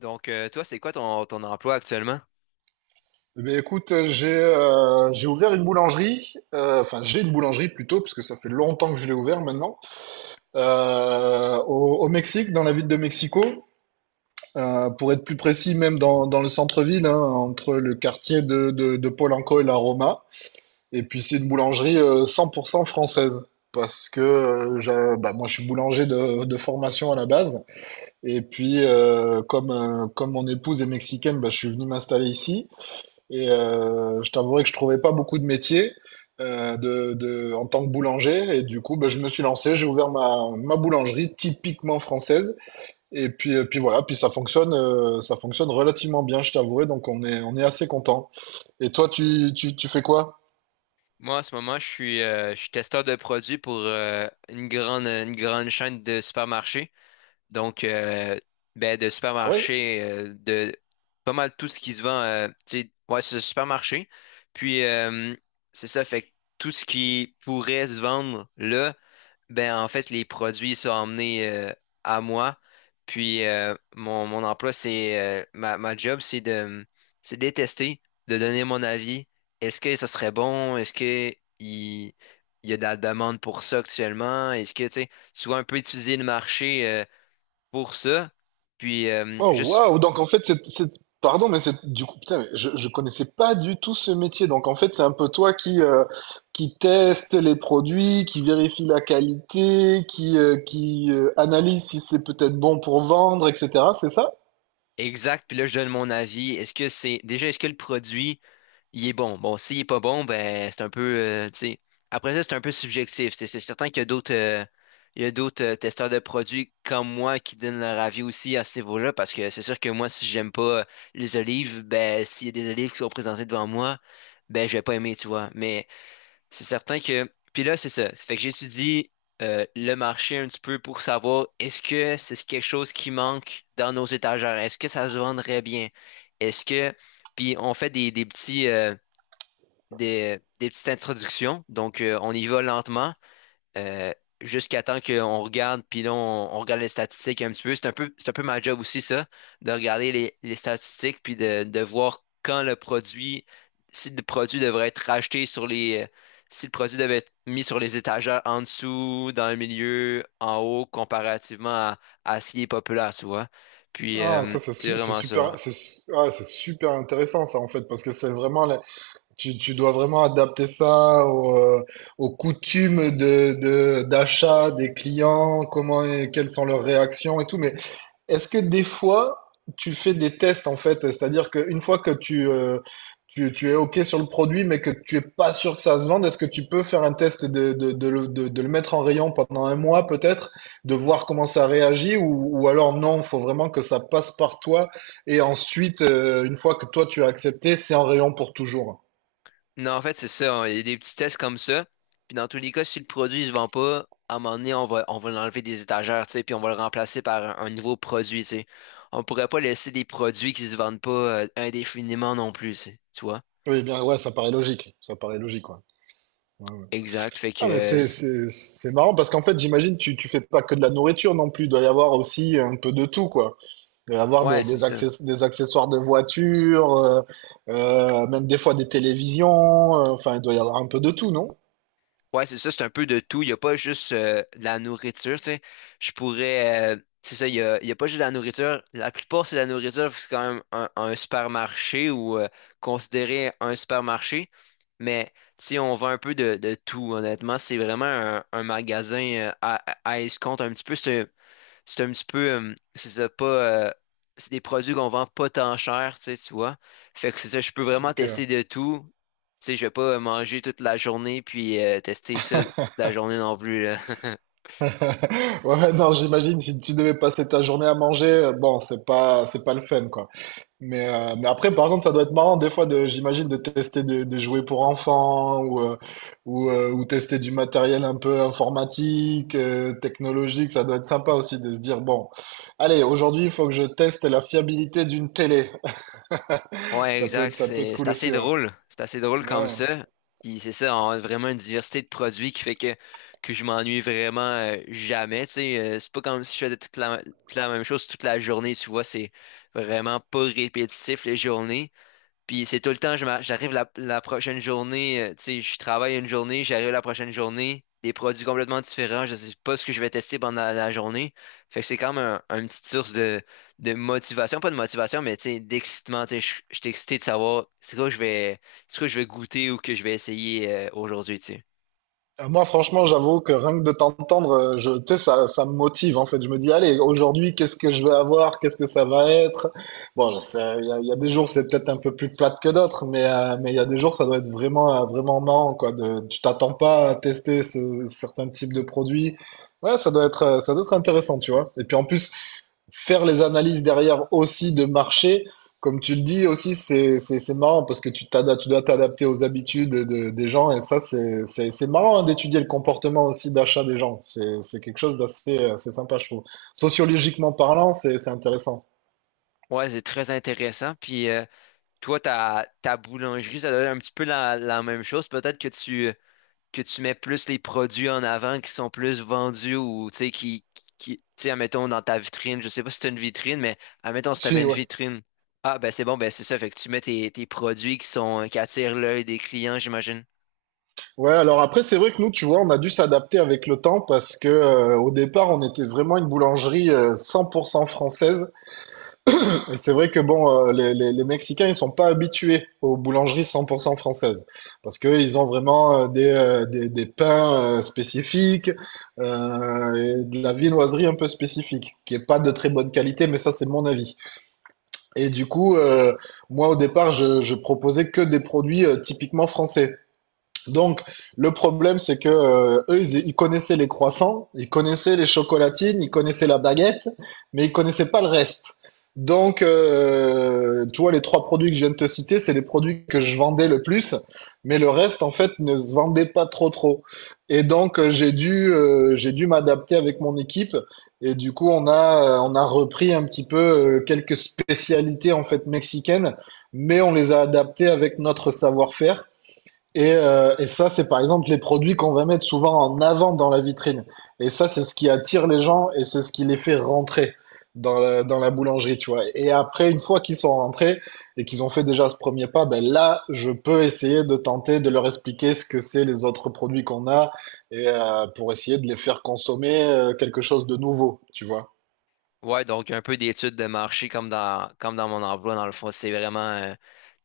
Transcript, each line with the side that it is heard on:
left: Toi, c'est quoi ton emploi actuellement?
right: J'ai ouvert une boulangerie, enfin j'ai une boulangerie plutôt, parce que ça fait longtemps que je l'ai ouvert maintenant, au Mexique, dans la ville de Mexico. Pour être plus précis, même dans le centre-ville, hein, entre le quartier de Polanco et la Roma. Et puis c'est une boulangerie 100% française, parce que bah, moi je suis boulanger de formation à la base, et puis comme, comme mon épouse est mexicaine, bah, je suis venu m'installer ici. Et je t'avouerai que je trouvais pas beaucoup de métiers en tant que boulanger. Et du coup, ben, je me suis lancé, j'ai ouvert ma boulangerie typiquement française. Et puis, puis voilà, puis ça fonctionne relativement bien, je t'avouerai. Donc on on est assez content. Et toi, tu fais quoi?
left: Moi, en ce moment, je suis testeur de produits pour une une grande chaîne de supermarchés. Donc, euh, de
right: Ah ouais?
left: supermarchés, de pas mal tout ce qui se vend, tu sais, ouais, c'est un supermarché. Puis, euh, c'est ça, fait que tout ce qui pourrait se vendre là, ben, en fait, les produits sont emmenés à moi. Puis Mon, ma job, c'est de les tester, de donner mon avis. Est-ce que ça serait bon? Est-ce que il, il y a de la demande pour ça actuellement? Est-ce que, tu sais, souvent un peu étudier le marché pour ça? Puis
right: Oh
left: juste
right: waouh! Donc en fait, pardon, mais c'est du coup, putain, mais je connaissais pas du tout ce métier. Donc en fait, c'est un peu toi qui teste les produits, qui vérifie la qualité, qui analyse si c'est peut-être bon pour vendre, etc. C'est ça?
left: Exact, puis là, je donne mon avis. Est-ce que le produit il est bon. Bon, s'il est pas bon, ben c'est un peu, tu sais. Après ça, c'est un peu subjectif. C'est certain qu'il y a il y a d'autres testeurs de produits comme moi qui donnent leur avis aussi à ce niveau-là, parce que c'est sûr que moi, si j'aime pas les olives, ben s'il y a des olives qui sont présentées devant moi, ben je vais pas aimer, tu vois. Mais c'est certain que, puis là, c'est ça. Fait que j'étudie le marché un petit peu pour savoir est-ce que c'est quelque chose qui manque dans nos étagères, est-ce que ça se vendrait bien, est-ce que, puis on fait des petites introductions. On y va lentement euh, jusqu'à temps qu'on regarde, puis là, on regarde les statistiques un petit peu. C'est un peu ma job aussi, ça, de regarder les statistiques, puis de voir quand le produit, si le produit devrait être racheté sur les... Si le produit devait être mis sur les étagères en dessous, dans le milieu, en haut, comparativement à ce qui est populaire, tu vois.
right: Ah, ça c'est
left: C'est
right: su- c'est
left: vraiment ça.
right: super,
left: Ouais.
right: c'est su- ah, c'est super intéressant ça en fait parce que c'est vraiment la tu dois vraiment adapter ça au, aux coutumes de d'achat des clients, comment quelles sont leurs réactions et tout. Mais est-ce que des fois, tu fais des tests en fait? C'est-à-dire qu'une fois que tu es OK sur le produit, mais que tu es pas sûr que ça se vende, est-ce que tu peux faire un test de le mettre en rayon pendant un mois peut-être, de voir comment ça réagit, ou alors non, il faut vraiment que ça passe par toi, et ensuite, une fois que toi tu as accepté, c'est en rayon pour toujours.
left: Non, en fait, c'est ça, hein. Il y a des petits tests comme ça. Puis dans tous les cas, si le produit ne se vend pas, à un moment donné, on va l'enlever des étagères, tu sais, puis on va le remplacer par un nouveau produit, tu sais. On pourrait pas laisser des produits qui se vendent pas indéfiniment non plus, tu sais. Tu vois?
right: Oui, bien, ouais, ça paraît logique, ouais. Ouais, ouais.
left: Exact.
right: Ah mais c'est marrant parce qu'en fait j'imagine tu fais pas que de la nourriture non plus, il doit y avoir aussi un peu de tout quoi. Il va y avoir
left: Ouais, c'est ça.
right: des accessoires de voiture, même des fois des télévisions. Enfin, il doit y avoir un peu de tout, non?
left: Ouais, c'est ça, c'est un peu de tout. Il n'y a pas juste de la nourriture, tu sais. Je pourrais. C'est ça, il y a pas juste de la nourriture. La plupart, c'est de la nourriture, c'est quand même un supermarché ou considéré un supermarché. Mais, tu sais, on vend un peu de tout, honnêtement. C'est vraiment un magasin, à escompte un petit peu. C'est un petit peu, c'est ça, pas, C'est des produits qu'on vend pas tant cher, tu sais, tu vois. Fait que c'est ça, je peux vraiment
right: Donc,
left: tester de tout. Tu sais, je vais pas manger toute la journée puis tester ça toute la journée non plus, là.
right: ouais, non, j'imagine si tu devais passer ta journée à manger, bon, c'est pas le fun, quoi. Mais après, par contre, ça doit être marrant des fois de, j'imagine, de tester des jouets pour enfants ou ou tester du matériel un peu informatique, technologique. Ça doit être sympa aussi de se dire, bon, allez, aujourd'hui, il faut que je teste la fiabilité d'une télé.
left: Ouais,
right: Ça peut
left: exact,
right: ça peut être
left: c'est
right: cool
left: assez
right: aussi, ouais.
left: drôle. C'est assez drôle comme
right: Ouais.
left: ça. Puis c'est ça, on a vraiment une diversité de produits qui fait que je m'ennuie vraiment jamais, tu sais. C'est pas comme si je faisais toute la même chose toute la journée, tu vois. C'est vraiment pas répétitif les journées. Puis c'est tout le temps, j'arrive la prochaine journée, tu sais, je travaille une journée, j'arrive la prochaine journée, des produits complètement différents, je sais pas ce que je vais tester pendant la journée. Fait que c'est quand même une petite source de motivation, pas de motivation, mais tu sais, d'excitement, tu sais, je suis excité de savoir c'est quoi que je vais, c'est quoi que je vais goûter ou que je vais essayer aujourd'hui, tu sais.
right: Moi, franchement, j'avoue que rien que de t'entendre, tu sais, ça me motive en fait. Je me dis, allez, aujourd'hui, qu'est-ce que je vais avoir? Qu'est-ce que ça va être? Bon, je sais, il y a des jours, c'est peut-être un peu plus plate que d'autres, mais il y a des jours, ça doit être vraiment vraiment marrant quoi. De, tu t'attends pas à tester certains types de produits. Ouais, ça doit être ça doit être intéressant, tu vois. Et puis en plus, faire les analyses derrière aussi de marché, comme tu le dis aussi, c'est marrant parce que tu dois t'adapter aux habitudes des gens et ça, c'est marrant hein, d'étudier le comportement aussi d'achat des gens. C'est quelque chose d'assez assez sympa, je trouve. Sociologiquement parlant, c'est intéressant.
left: Ouais, c'est très intéressant. Puis Toi, ta boulangerie, ça doit être un petit peu la même chose. Peut-être que tu mets plus les produits en avant qui sont plus vendus ou, tu sais, qui, tu sais, admettons, dans ta vitrine, je sais pas si t'as une vitrine, mais admettons, si t'avais
right: Si,
left: une
right: ouais.
left: vitrine, ah, ben c'est bon, ben c'est ça, fait que tu mets tes produits qui sont, qui attirent l'œil des clients, j'imagine.
right: Ouais, alors après, c'est vrai que nous, tu vois, on a dû s'adapter avec le temps parce que au départ, on était vraiment une boulangerie 100% française. Et c'est vrai que bon, les Mexicains, ils sont pas habitués aux boulangeries 100% françaises parce que ils ont vraiment des pains spécifiques et de la viennoiserie un peu spécifique qui est pas de très bonne qualité, mais ça, c'est mon avis. Et du coup, moi, au départ, je proposais que des produits typiquement français. Donc, le problème, c'est que ils connaissaient les croissants, ils connaissaient les chocolatines, ils connaissaient la baguette, mais ils connaissaient pas le reste. Donc, tu vois, les 3 produits que je viens de te citer, c'est les produits que je vendais le plus, mais le reste, en fait, ne se vendait pas trop trop. Et donc, j'ai dû m'adapter avec mon équipe. Et du coup, on a repris un petit peu quelques spécialités, en fait, mexicaines, mais on les a adaptées avec notre savoir-faire. Et ça, c'est par exemple les produits qu'on va mettre souvent en avant dans la vitrine. Et ça, c'est ce qui attire les gens et c'est ce qui les fait rentrer dans la boulangerie, tu vois. Et après, une fois qu'ils sont rentrés et qu'ils ont fait déjà ce premier pas, ben là, je peux essayer de tenter de leur expliquer ce que c'est les autres produits qu'on a et pour essayer de les faire consommer quelque chose de nouveau, tu vois.
left: Ouais, donc un peu d'études de marché comme dans mon emploi, dans le fond, c'est vraiment,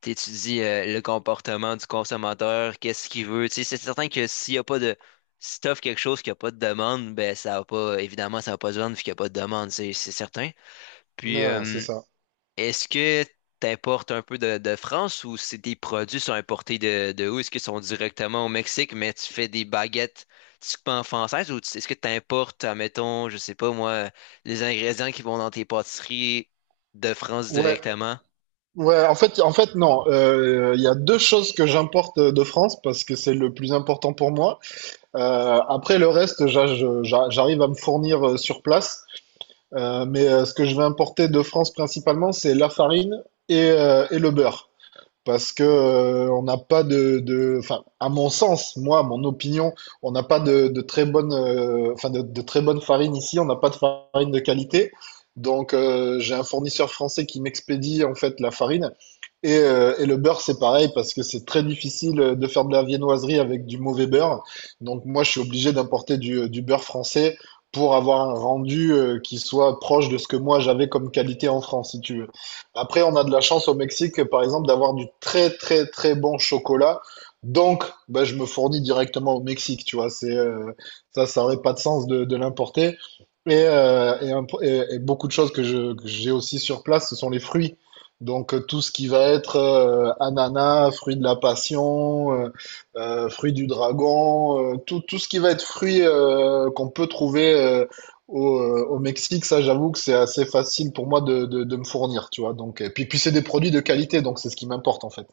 left: tu étudies le comportement du consommateur, qu'est-ce qu'il veut, tu sais, c'est certain que s'il y a pas de, si t'offres quelque chose qui a pas de demande, ben ça va pas, évidemment, ça va pas se vendre vu qu'il y a pas de demande, c'est certain. Puis,
right: Ouais, c'est
left: euh,
right: ça.
left: Est-ce que t'importes un peu de France ou si tes produits sont importés de où? Est-ce qu'ils sont directement au Mexique, mais tu fais des baguettes typiquement françaises est-ce que t'importes, admettons, je sais pas moi, les ingrédients qui vont dans tes pâtisseries de France
right: Ouais,
left: directement?
right: ouais. En fait, non. Il y a 2 choses que j'importe de France parce que c'est le plus important pour moi. Après le reste, j'arrive à me fournir sur place. Ce que je vais importer de France principalement, c'est la farine et le beurre. Parce que on n'a pas enfin, à mon sens, moi, mon opinion, on n'a pas de très bonne, enfin, de très bonne farine ici. On n'a pas de farine de qualité. Donc, j'ai un fournisseur français qui m'expédie en fait la farine. Et le beurre, c'est pareil parce que c'est très difficile de faire de la viennoiserie avec du mauvais beurre. Donc moi, je suis obligé d'importer du beurre français pour avoir un rendu qui soit proche de ce que moi j'avais comme qualité en France, si tu veux. Après, on a de la chance au Mexique, par exemple, d'avoir du très très très bon chocolat. Donc, bah, je me fournis directement au Mexique, tu vois. C'est ça aurait pas de sens de l'importer. Et, et beaucoup de choses que j'ai aussi sur place, ce sont les fruits. Donc tout ce qui va être ananas, fruit de la passion, fruit du dragon, tout ce qui va être fruit qu'on peut trouver au Mexique, ça j'avoue que c'est assez facile pour moi de me fournir, tu vois. Donc, puis c'est des produits de qualité, donc c'est ce qui m'importe en fait.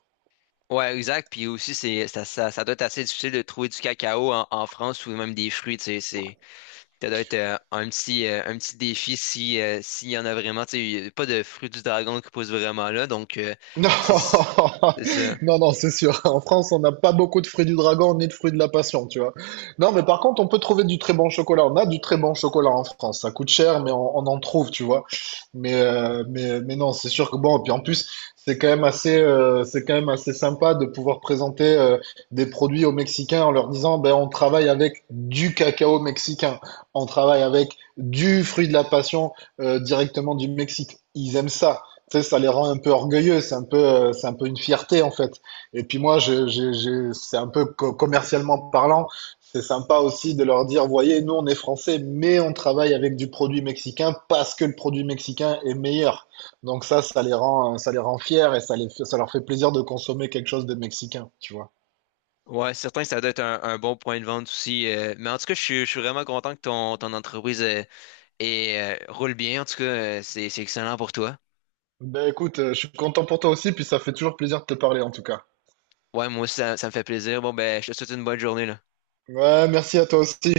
left: Ouais, exact. Puis aussi, ça doit être assez difficile de trouver du cacao en France ou même des fruits, tu sais, c'est... Ça doit être un petit défi si, s'il y en a vraiment. Tu sais, il y a pas de fruit du dragon qui pousse vraiment là.
right: Non,
left: C'est c'est ça.
right: non, non, c'est sûr. En France, on n'a pas beaucoup de fruits du dragon ni de fruits de la passion, tu vois. Non, mais par contre, on peut trouver du très bon chocolat. On a du très bon chocolat en France. Ça coûte cher, mais on en trouve, tu vois. Mais non, c'est sûr que bon. Et puis en plus, c'est quand même assez sympa de pouvoir présenter des produits aux Mexicains en leur disant, ben, on travaille avec du cacao mexicain. On travaille avec du fruit de la passion directement du Mexique. Ils aiment ça, tu sais, ça les rend un peu orgueilleux, c'est un peu une fierté en fait. Et puis moi, c'est un peu commercialement parlant, c'est sympa aussi de leur dire, voyez, nous on est français, mais on travaille avec du produit mexicain parce que le produit mexicain est meilleur. Donc ça, ça les rend fiers et ça leur fait plaisir de consommer quelque chose de mexicain, tu vois.
left: Ouais, c'est certain que ça doit être un bon point de vente aussi. Mais en tout cas, je suis vraiment content que ton, ton entreprise roule bien. En tout cas, c'est excellent pour toi.
right: Ben écoute, je suis content pour toi aussi, puis ça fait toujours plaisir de te parler en tout cas.
left: Ouais, moi aussi, ça me fait plaisir. Bon, ben, je te souhaite une bonne journée, là.
right: Ouais, merci à toi aussi.